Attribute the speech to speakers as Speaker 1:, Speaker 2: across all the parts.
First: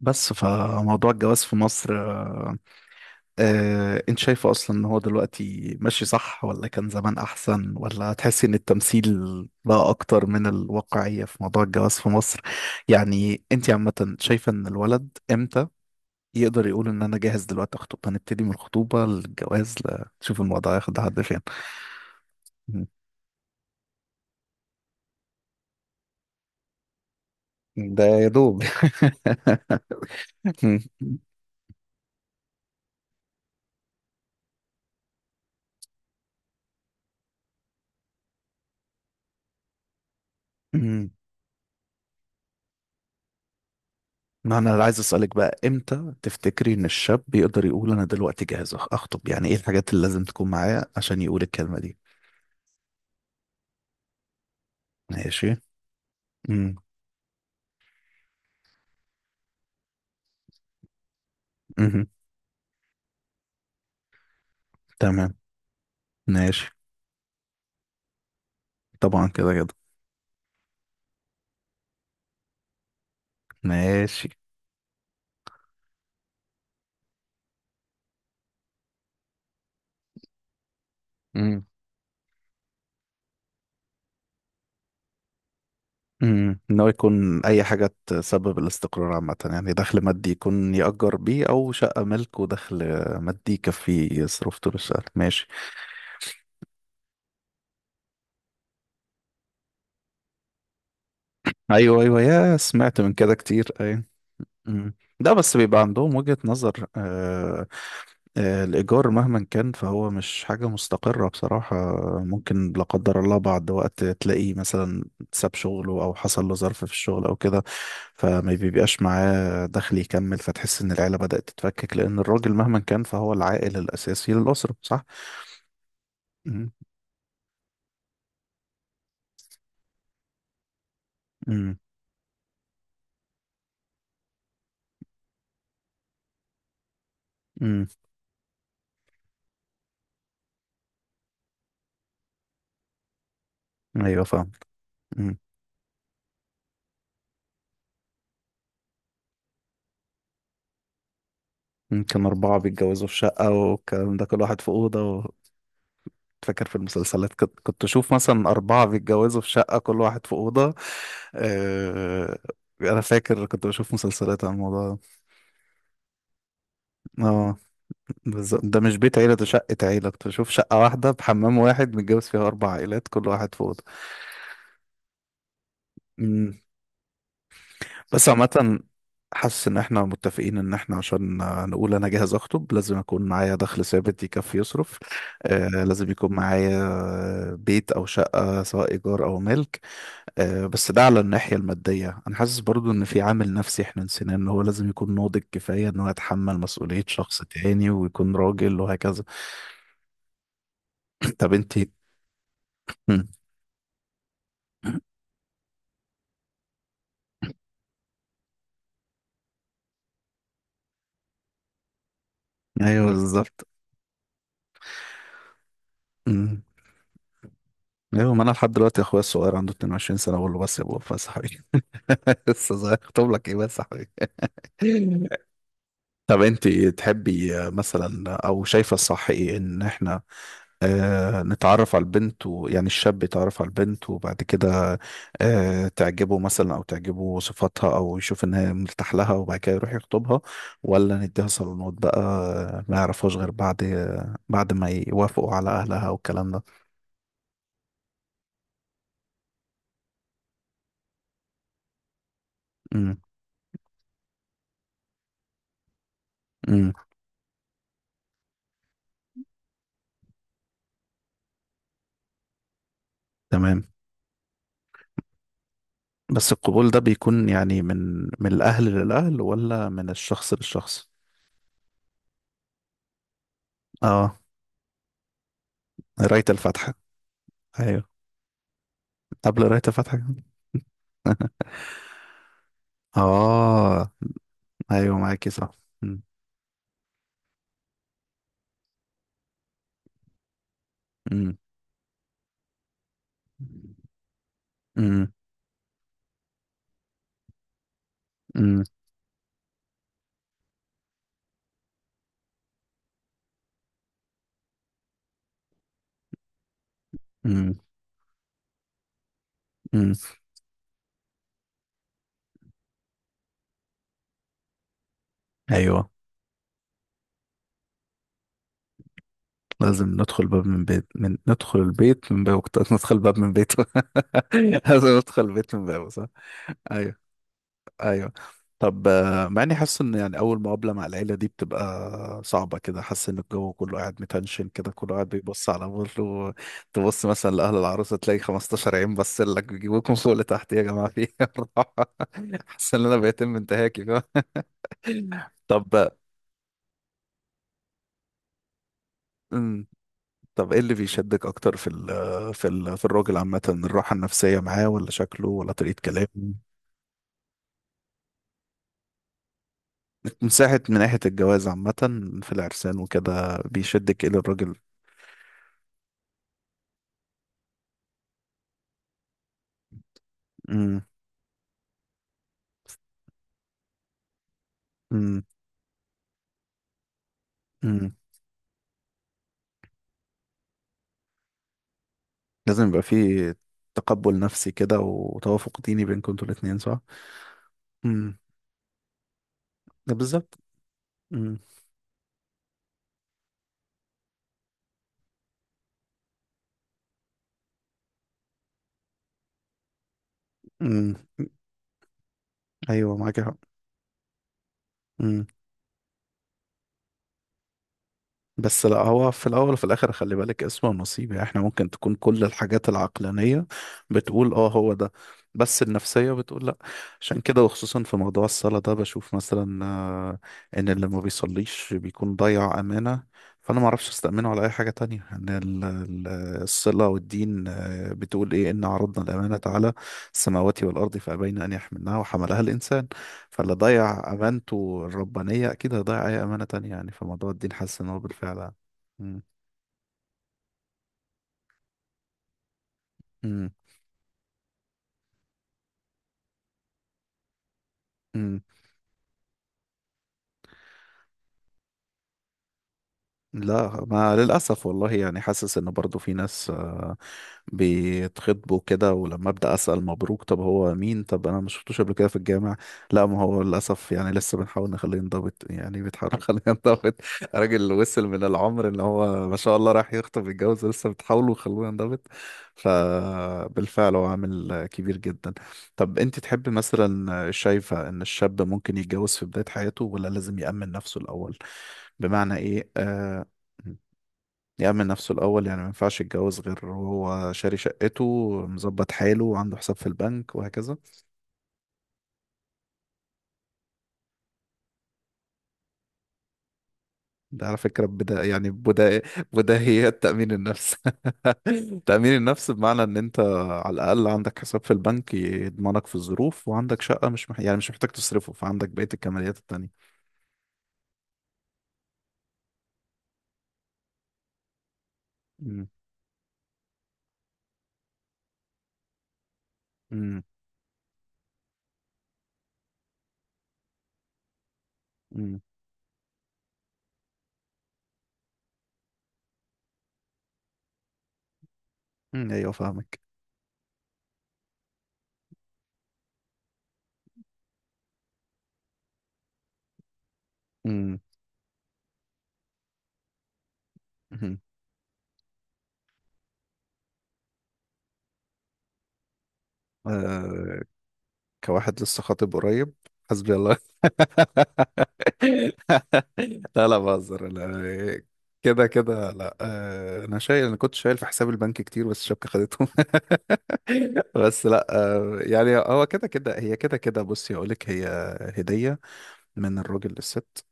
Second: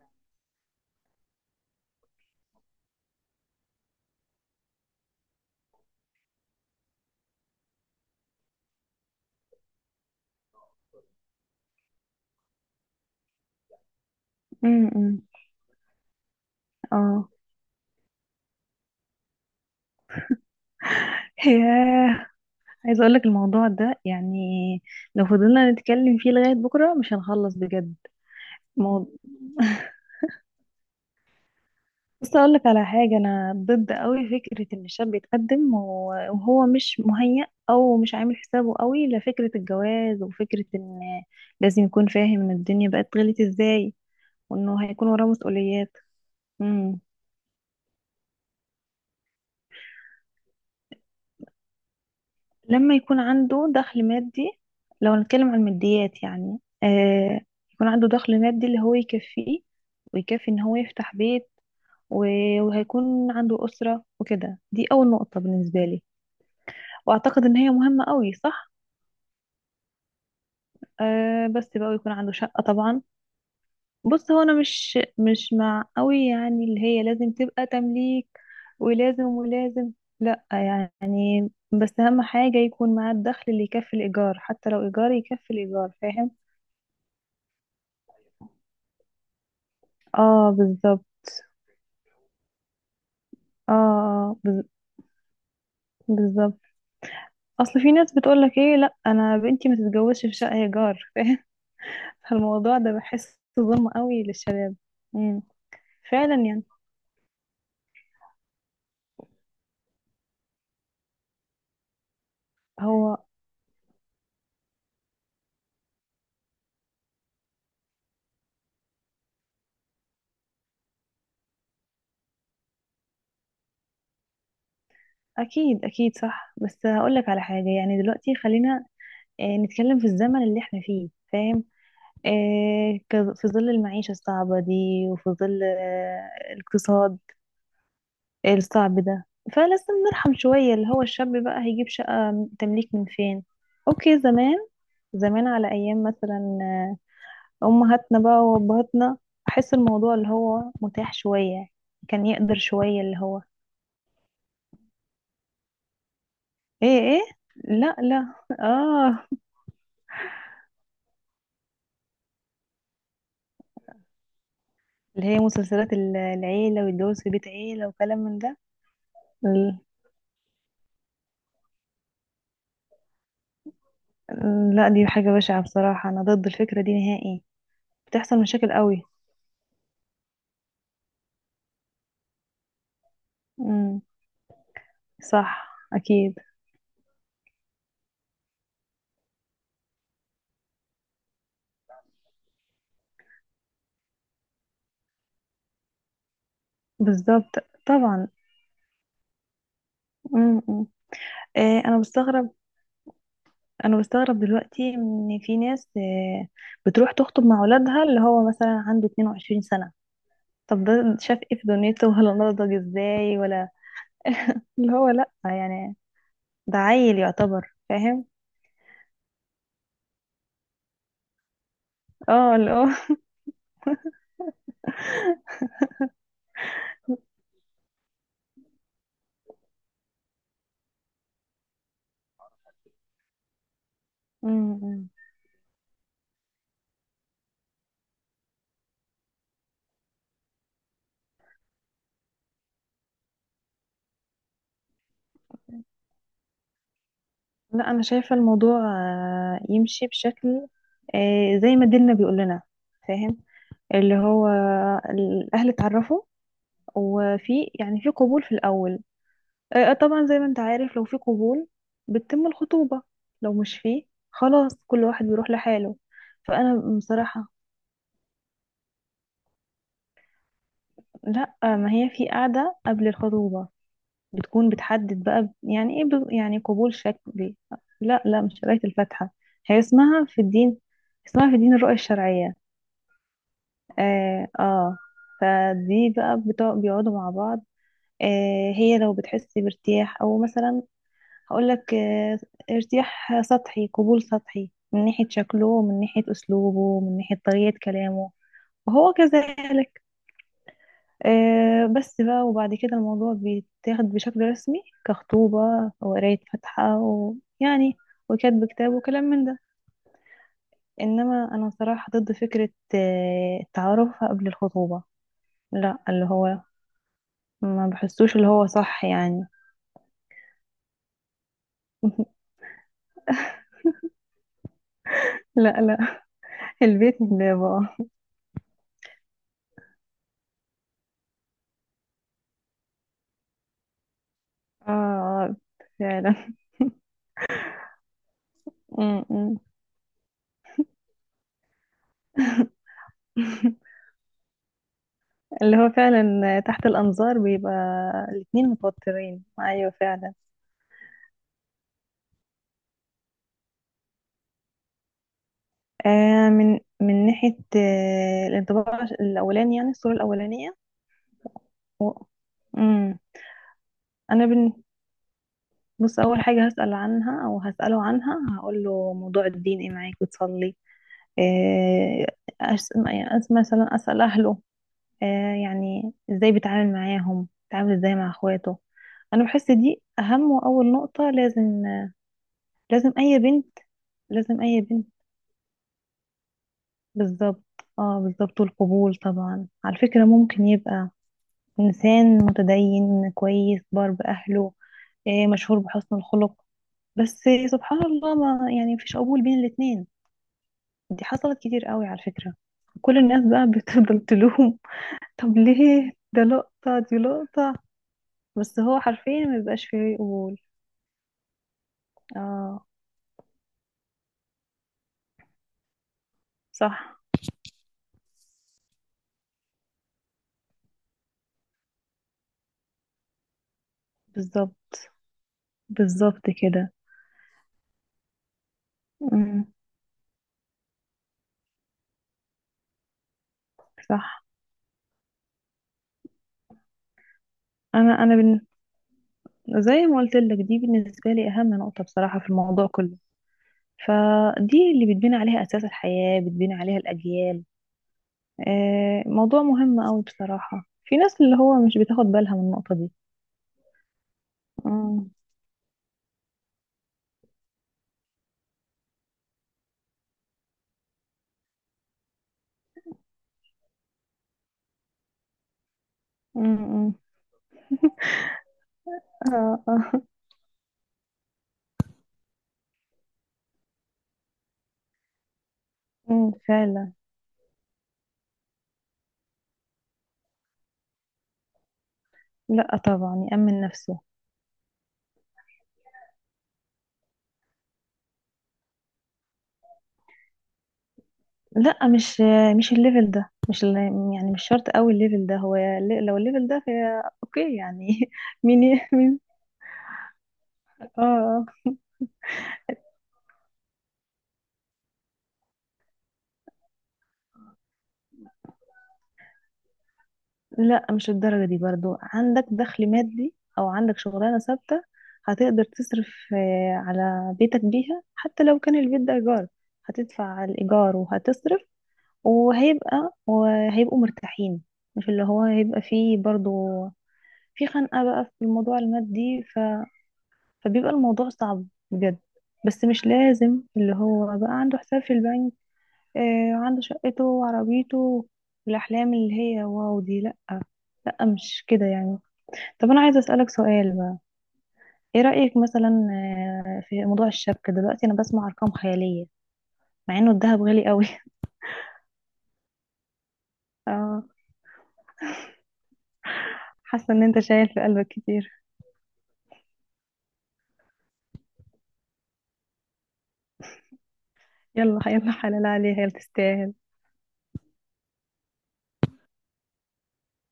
Speaker 1: بس فموضوع الجواز في مصر انت شايفه اصلا ان هو دلوقتي ماشي صح ولا كان زمان احسن ولا تحسي ان التمثيل بقى اكتر من الواقعية في موضوع الجواز في مصر؟ يعني انت عامة شايفة ان الولد
Speaker 2: امم.
Speaker 1: امتى يقدر يقول ان انا
Speaker 2: اه.
Speaker 1: جاهز دلوقتي اخطب؟ هنبتدي من الخطوبة للجواز لتشوف الموضوع هياخد لحد فين.
Speaker 2: ياه.
Speaker 1: مم.
Speaker 2: عايزه اقول لك الموضوع ده، يعني لو فضلنا نتكلم فيه لغايه بكره مش هنخلص بجد.
Speaker 1: ده يا دوب.
Speaker 2: مو... بس اقول لك على حاجه، انا ضد قوي فكره ان الشاب يتقدم و- وهو مش مهيأ او مش عامل حسابه قوي لفكره الجواز، وفكره ان
Speaker 1: مم.
Speaker 2: لازم يكون فاهم ان الدنيا بقت غلت ازاي،
Speaker 1: ما
Speaker 2: وانه
Speaker 1: انا عايز
Speaker 2: هيكون وراه
Speaker 1: اسالك بقى،
Speaker 2: مسؤوليات.
Speaker 1: امتى تفتكري ان
Speaker 2: امم.
Speaker 1: الشاب بيقدر يقول انا دلوقتي جاهز اخطب؟ يعني ايه الحاجات اللي لازم تكون معاه عشان يقول الكلمه دي؟
Speaker 2: لما يكون عنده دخل مادي، لو نتكلم عن
Speaker 1: ماشي.
Speaker 2: الماديات يعني
Speaker 1: امم.
Speaker 2: يكون عنده دخل مادي اللي هو يكفيه، ويكفي ان هو يفتح بيت.
Speaker 1: امم.
Speaker 2: و- وهيكون عنده أسرة وكده، دي أول
Speaker 1: تمام.
Speaker 2: نقطة بالنسبة لي،
Speaker 1: ماشي.
Speaker 2: وأعتقد ان هي مهمة قوي، صح؟
Speaker 1: طبعا كده كده.
Speaker 2: بس بقى يكون عنده شقة طبعا.
Speaker 1: ماشي.
Speaker 2: بص، هو انا مش مع قوي يعني اللي هي لازم تبقى تمليك، ولازم ولازم. لا يعني،
Speaker 1: امم.
Speaker 2: بس أهم حاجة يكون معاه الدخل اللي يكفي الإيجار، حتى لو إيجار يكفي الإيجار، فاهم؟
Speaker 1: امم. ان هو يكون اي حاجه تسبب الاستقرار عامه، يعني دخل مادي
Speaker 2: اه،
Speaker 1: يكون
Speaker 2: بالظبط.
Speaker 1: يأجر بيه او شقه ملك، ودخل مادي
Speaker 2: اه،
Speaker 1: يكفيه يصرف طول الشهر. ماشي.
Speaker 2: بالظبط. اصل في ناس بتقولك: ايه، لا انا بنتي ما تتجوزش في شقه ايجار، فاهم؟
Speaker 1: ايوه ايوه، يا
Speaker 2: فالموضوع ده
Speaker 1: سمعت من كده
Speaker 2: بحسه
Speaker 1: كتير،
Speaker 2: ظلم
Speaker 1: أيوه.
Speaker 2: قوي للشباب.
Speaker 1: مم. لا
Speaker 2: امم.
Speaker 1: بس بيبقى عندهم
Speaker 2: فعلا
Speaker 1: وجهة
Speaker 2: يعني.
Speaker 1: نظر. آه آه الإيجار مهما كان فهو مش حاجة مستقرة بصراحة. ممكن لا
Speaker 2: هو،
Speaker 1: قدر الله بعد وقت تلاقيه مثلا ساب شغله أو حصل له ظرف في الشغل أو كده، فما بيبقاش معاه دخل يكمل، فتحس إن العيلة بدأت تتفكك، لأن الراجل مهما كان فهو العائل الأساسي للأسرة، صح؟
Speaker 2: اكيد اكيد صح،
Speaker 1: مم.
Speaker 2: بس هقولك على حاجه، يعني دلوقتي خلينا نتكلم في الزمن اللي احنا فيه، فاهم؟
Speaker 1: مم.
Speaker 2: في ظل المعيشه الصعبه دي، وفي ظل الاقتصاد
Speaker 1: مم.
Speaker 2: الصعب ده. فلازم نرحم شويه، اللي هو الشاب بقى هيجيب شقه تمليك من فين؟ اوكي،
Speaker 1: أيوه فاهم.
Speaker 2: زمان،
Speaker 1: مم.
Speaker 2: زمان على أيام مثلا أمهاتنا بقى وأبهاتنا، أحس الموضوع اللي هو متاح شوية،
Speaker 1: مم. كان
Speaker 2: كان يقدر
Speaker 1: أربعة
Speaker 2: شوية
Speaker 1: بيتجوزوا في
Speaker 2: اللي هو.
Speaker 1: شقة والكلام ده، كل واحد في أوضة. فاكر في
Speaker 2: إيه إيه.
Speaker 1: المسلسلات كنت
Speaker 2: لا
Speaker 1: اشوف
Speaker 2: لا.
Speaker 1: مثلا اربعه
Speaker 2: آه.
Speaker 1: بيتجوزوا في شقه، كل واحد في اوضه. آه، انا فاكر كنت بشوف مسلسلات عن الموضوع ده.
Speaker 2: اللي هي مسلسلات العيلة والجواز في بيت
Speaker 1: اه
Speaker 2: عيلة وكلام من ده.
Speaker 1: بالظبط، ده مش بيت عيله، ده شقه
Speaker 2: ال-
Speaker 1: عيله، كنت بشوف شقه واحده بحمام واحد متجوز فيها اربع عائلات، كل واحد في اوضه.
Speaker 2: لا، دي حاجة بشعة بصراحة، أنا ضد
Speaker 1: مم.
Speaker 2: الفكرة دي نهائي.
Speaker 1: بس
Speaker 2: بتحصل مشاكل
Speaker 1: عامه
Speaker 2: قوي.
Speaker 1: حاسس ان احنا متفقين ان احنا عشان نقول انا جاهز اخطب لازم اكون معايا دخل
Speaker 2: امم.
Speaker 1: ثابت يكفي يصرف. آه
Speaker 2: صح،
Speaker 1: لازم يكون
Speaker 2: أكيد.
Speaker 1: معايا بيت او شقة سواء ايجار او ملك. آه، بس ده على الناحية المادية، أنا حاسس برضو إن في عامل نفسي إحنا نسيناه، إن هو لازم يكون ناضج كفاية إن هو يتحمل مسؤولية شخص
Speaker 2: بالظبط،
Speaker 1: تاني
Speaker 2: طبعا.
Speaker 1: ويكون راجل وهكذا.
Speaker 2: امم.
Speaker 1: طب أنتي؟
Speaker 2: أنا بستغرب،
Speaker 1: مم.
Speaker 2: انا بستغرب دلوقتي ان في ناس بتروح تخطب مع ولادها اللي هو مثلا عنده 22 سنة، طب ده شاف ايه في دنيته، ولا نضج
Speaker 1: أيوه
Speaker 2: ازاي،
Speaker 1: بالظبط.
Speaker 2: ولا اللي هو، لا يعني،
Speaker 1: مم.
Speaker 2: ده عيل يعتبر، فاهم؟
Speaker 1: أيوه ما أنا لحد دلوقتي أخويا الصغير عنده 22 سنة، بقول له بس يا بابا، بس يا حبيبي،
Speaker 2: اه، اللي
Speaker 1: لسه
Speaker 2: هو
Speaker 1: صغير، أخطب لك إيه بس يا حبيبي. طب أنتي تحبي آه، مثلا، أو شايفة الصح إيه؟ إن إحنا آه نتعرف على البنت، ويعني الشاب يتعرف على البنت وبعد كده
Speaker 2: أمم.
Speaker 1: آه تعجبه مثلا او تعجبه صفاتها او يشوف انها مرتاح لها وبعد كده يروح يخطبها؟ ولا نديها صالونات بقى، آه، ما يعرفهاش غير بعد آه، بعد ما يوافقوا على اهلها والكلام ده؟
Speaker 2: لا، انا شايفة الموضوع يمشي بشكل زي ما ديننا بيقول لنا،
Speaker 1: امم.
Speaker 2: فاهم؟ اللي هو الاهل اتعرفوا،
Speaker 1: امم.
Speaker 2: وفي يعني في قبول في الاول، طبعا زي ما انت عارف، لو في قبول بتتم الخطوبة، لو مش
Speaker 1: تمام.
Speaker 2: فيه خلاص كل واحد بيروح لحاله.
Speaker 1: بس القبول
Speaker 2: فأنا
Speaker 1: ده بيكون
Speaker 2: بصراحة،
Speaker 1: يعني من الاهل للاهل، ولا من الشخص للشخص؟
Speaker 2: لا، ما هي في قاعدة قبل الخطوبة،
Speaker 1: اه.
Speaker 2: بتكون بتحدد بقى يعني ايه،
Speaker 1: قراية
Speaker 2: يعني
Speaker 1: الفاتحة؟
Speaker 2: قبول شكلي.
Speaker 1: ايوه.
Speaker 2: لا لا، مش قراية الفاتحة.
Speaker 1: قبل
Speaker 2: هي
Speaker 1: قراية الفاتحة
Speaker 2: اسمها في
Speaker 1: كمان.
Speaker 2: الدين، اسمها في دين الرؤية الشرعية.
Speaker 1: اه.
Speaker 2: اه، آه.
Speaker 1: ايوه معاكي صح.
Speaker 2: فدي
Speaker 1: امم.
Speaker 2: بقى بيقعدوا مع بعض. آه، هي لو بتحس بارتياح او مثلا، هقولك ارتياح سطحي،
Speaker 1: امم.
Speaker 2: قبول سطحي، من ناحية
Speaker 1: امم.
Speaker 2: شكله ومن ناحية أسلوبه ومن ناحية طريقة كلامه،
Speaker 1: امم.
Speaker 2: وهو كذلك. بس بقى، وبعد كده الموضوع بيتاخد بشكل رسمي كخطوبة، وقراية فاتحة،
Speaker 1: امم.
Speaker 2: ويعني وكتب كتاب وكلام من ده.
Speaker 1: امم.
Speaker 2: إنما أنا صراحة ضد فكرة التعارف قبل الخطوبة. لا،
Speaker 1: ايوه
Speaker 2: اللي هو ما بحسوش اللي هو صح يعني.
Speaker 1: لازم ندخل باب من بيت، من ندخل البيت من بابه، كنت ندخل باب من بيته. لازم ندخل
Speaker 2: لا
Speaker 1: البيت من
Speaker 2: لا،
Speaker 1: بابه، صح. ايوه.
Speaker 2: البيت ده بقى.
Speaker 1: ايوه. طب، آه، مع اني حاسس ان يعني اول مقابله مع العيله دي بتبقى صعبه كده، حاسس ان الجو كله قاعد متنشن
Speaker 2: اه،
Speaker 1: كده، كله قاعد بيبص على
Speaker 2: فعلا.
Speaker 1: بره. تبص مثلا لاهل العروسه تلاقي 15 عين
Speaker 2: م-
Speaker 1: بس
Speaker 2: م.
Speaker 1: لك بيجيبوكم فوق لتحت، يا جماعه في إيه؟ حاسس ان انا بيتم انتهاكي.
Speaker 2: اللي هو
Speaker 1: فاهم.
Speaker 2: فعلا، تحت الأنظار بيبقى الاتنين متوترين،
Speaker 1: طب
Speaker 2: أيوة فعلا.
Speaker 1: طب ايه اللي بيشدك اكتر في ال في الراجل عامة؟ الراحة النفسية معاه، ولا شكله، ولا طريقة كلامه؟
Speaker 2: من من ناحية الانطباع الأولاني، يعني الصورة
Speaker 1: من
Speaker 2: الأولانية
Speaker 1: ساعة من ناحية الجواز عامة،
Speaker 2: و...
Speaker 1: في العرسان
Speaker 2: مم.
Speaker 1: وكده بيشدك ايه
Speaker 2: أنا بن...
Speaker 1: للراجل؟
Speaker 2: بص، أول حاجة هسأل عنها أو هسأله عنها، هقول له: موضوع الدين إيه معاك، بتصلي؟
Speaker 1: امم.
Speaker 2: آه يعني مثلا أسأل أهله،
Speaker 1: امم.
Speaker 2: آه يعني إزاي بيتعامل معاهم، بيتعامل إزاي
Speaker 1: امم.
Speaker 2: مع إخواته. أنا بحس دي أهم وأول نقطة، لازم،
Speaker 1: لازم يبقى
Speaker 2: لازم اي
Speaker 1: فيه
Speaker 2: بنت،
Speaker 1: تقبل
Speaker 2: لازم
Speaker 1: نفسي
Speaker 2: اي
Speaker 1: كده،
Speaker 2: بنت،
Speaker 1: وتوافق ديني بينكم انتوا الاتنين، صح؟
Speaker 2: بالظبط. اه،
Speaker 1: امم.
Speaker 2: بالظبط، والقبول طبعا على
Speaker 1: ده
Speaker 2: فكرة
Speaker 1: بالظبط.
Speaker 2: ممكن يبقى
Speaker 1: امم.
Speaker 2: انسان متدين كويس بار باهله، مشهور بحسن الخلق، بس سبحان الله، ما يعني مفيش قبول بين الاتنين.
Speaker 1: امم.
Speaker 2: دي حصلت كتير قوي على فكرة،
Speaker 1: ايوه
Speaker 2: كل
Speaker 1: معاك
Speaker 2: الناس
Speaker 1: حق.
Speaker 2: بقى بتفضل تلوم. طب ليه ده لقطة، دي لقطة. بس
Speaker 1: بس لا،
Speaker 2: هو
Speaker 1: هو
Speaker 2: حرفيا
Speaker 1: في
Speaker 2: ما
Speaker 1: الاول وفي
Speaker 2: بيبقاش
Speaker 1: الاخر
Speaker 2: فيه
Speaker 1: خلي
Speaker 2: قبول.
Speaker 1: بالك اسمه نصيب، يعني احنا ممكن تكون كل
Speaker 2: اه
Speaker 1: الحاجات العقلانيه بتقول اه هو ده، بس النفسيه بتقول لا.
Speaker 2: صح.
Speaker 1: عشان كده، وخصوصا في موضوع الصلاه ده، بشوف مثلا آه، ان اللي ما بيصليش بيكون ضيع امانه، فانا ما اعرفش استامنه على اي حاجه
Speaker 2: بالظبط،
Speaker 1: تانية، ان
Speaker 2: بالظبط كده.
Speaker 1: الصله والدين آه، بتقول ايه، ان عرضنا الامانه
Speaker 2: أمم،
Speaker 1: على السماوات والارض فابين ان يحملنها وحملها الانسان، فاللي ضيع
Speaker 2: صح.
Speaker 1: امانته الربانيه اكيد هيضيع اي امانه تانية، يعني فموضوع الدين حاسس ان هو
Speaker 2: انا
Speaker 1: بالفعل يعني. مم.
Speaker 2: زي ما قلت لك، دي بالنسبة لي أهم نقطة بصراحة في الموضوع كله.
Speaker 1: مم.
Speaker 2: فدي اللي بتبني عليها أساس الحياة، بتبني عليها الأجيال.
Speaker 1: مم.
Speaker 2: موضوع مهم أوي بصراحة، في ناس اللي هو مش بتاخد بالها من النقطة دي.
Speaker 1: لا ما للأسف والله،
Speaker 2: مم.
Speaker 1: يعني حاسس إن برضو في ناس آه، بيتخطبوا كده، ولما أبدأ أسأل مبروك طب هو مين، طب أنا ما شفتوش قبل كده في الجامع. لا ما هو للأسف يعني لسه بنحاول نخليه ينضبط، يعني بتحاول نخليه ينضبط.
Speaker 2: مم.
Speaker 1: راجل وصل من العمر إن هو ما شاء
Speaker 2: آه،
Speaker 1: الله راح
Speaker 2: آه.
Speaker 1: يخطب يتجوز، لسه بتحاولوا تخلوه ينضبط. فبالفعل هو عامل كبير جدا. طب أنت
Speaker 2: مم،
Speaker 1: تحبي
Speaker 2: فعلا.
Speaker 1: مثلا، شايفة إن الشاب ممكن يتجوز في بداية حياته، ولا لازم يأمن نفسه الأول؟ بمعنى ايه،
Speaker 2: لا
Speaker 1: آه،
Speaker 2: طبعا يأمن نفسه.
Speaker 1: يأمن نفسه الأول؟ يعني ما ينفعش يتجوز غير وهو شاري شقته، مظبط حاله، وعنده حساب في البنك وهكذا؟
Speaker 2: لا، مش الليفل ده، مش ال- يعني مش شرط قوي الليفل ده، هو لو الليفل ده فهي
Speaker 1: ده على
Speaker 2: اوكي
Speaker 1: فكرة
Speaker 2: يعني.
Speaker 1: بدا يعني
Speaker 2: مين
Speaker 1: بدا
Speaker 2: مين؟
Speaker 1: بداهيات تأمين النفس.
Speaker 2: اه، آه.
Speaker 1: تأمين النفس بمعنى إن أنت على الأقل عندك حساب في البنك يضمنك في الظروف، وعندك شقة، مش مح... يعني مش محتاج تصرفه، فعندك بقية الكماليات التانية.
Speaker 2: لا، مش الدرجة دي برضو. عندك دخل مادي أو عندك شغلانة ثابتة، هتقدر
Speaker 1: مم.
Speaker 2: تصرف على بيتك بيها، حتى لو كان البيت ده إيجار،
Speaker 1: مم.
Speaker 2: هتدفع الإيجار وهتصرف، وهيبقى وهيبقوا مرتاحين. مش اللي
Speaker 1: مم.
Speaker 2: هو هيبقى فيه برضو في خنقة بقى في الموضوع المادي، فبيبقى الموضوع صعب بجد.
Speaker 1: مم. أيوه
Speaker 2: بس
Speaker 1: فاهمك.
Speaker 2: مش لازم اللي هو بقى عنده حساب في البنك آه، وعنده شقته وعربيته، والأحلام اللي هي واو دي، لا،
Speaker 1: مم.
Speaker 2: لا مش كده يعني. طب انا عايزه اسالك سؤال بقى،
Speaker 1: مم.
Speaker 2: ايه رايك مثلا في موضوع الشبكه؟ دلوقتي انا بسمع ارقام خياليه، مع انه
Speaker 1: آه
Speaker 2: الذهب غالي قوي.
Speaker 1: كواحد لسه خاطب قريب، حسبي الله.
Speaker 2: اه،
Speaker 1: لا لا
Speaker 2: حاسه ان
Speaker 1: بهزر،
Speaker 2: انت شايل في
Speaker 1: لا.
Speaker 2: قلبك كتير.
Speaker 1: كده كده لا، آه، انا شايل، انا كنت شايل في حساب البنك كتير بس الشبكه خدتهم. بس لا،
Speaker 2: يلا
Speaker 1: آه،
Speaker 2: يلا
Speaker 1: يعني
Speaker 2: حلال
Speaker 1: هو
Speaker 2: عليها،
Speaker 1: كده
Speaker 2: يلا
Speaker 1: كده، هي
Speaker 2: تستاهل.
Speaker 1: كده كده، بصي اقول لك، هي هديه من الراجل للست.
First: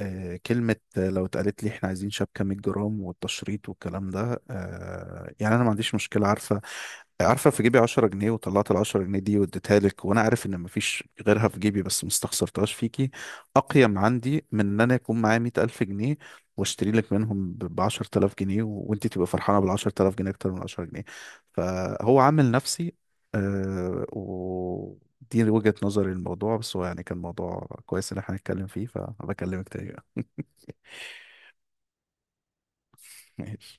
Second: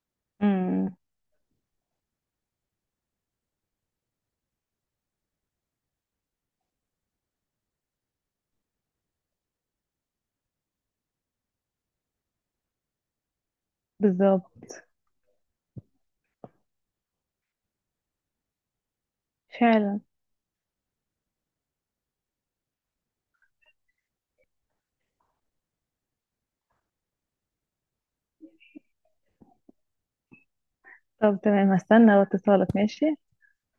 Speaker 1: آه، كلمة،
Speaker 2: امم،
Speaker 1: آه، لو اتقالت لي احنا عايزين شبكة 100 جرام والتشريط والكلام ده، آه، يعني انا ما عنديش مشكلة. عارفة عارفة، في جيبي 10 جنيه وطلعت ال 10 جنيه دي واديتها لك وانا عارف ان مفيش غيرها في جيبي بس ما استخسرتهاش فيكي، اقيم عندي
Speaker 2: بالظبط،
Speaker 1: من ان انا يكون معايا 100000 جنيه واشتري لك منهم ب 10,000 جنيه، وانت تبقى فرحانة بال
Speaker 2: فعلا.
Speaker 1: 10,000 جنيه اكتر من 10 جنيه. فهو عامل نفسي. آه، دي وجهة نظري للموضوع، بس هو يعني كان موضوع كويس ان احنا نتكلم فيه، فبكلمك تاني بقى.
Speaker 2: طب تمام، هستنى اتصالك ماشي.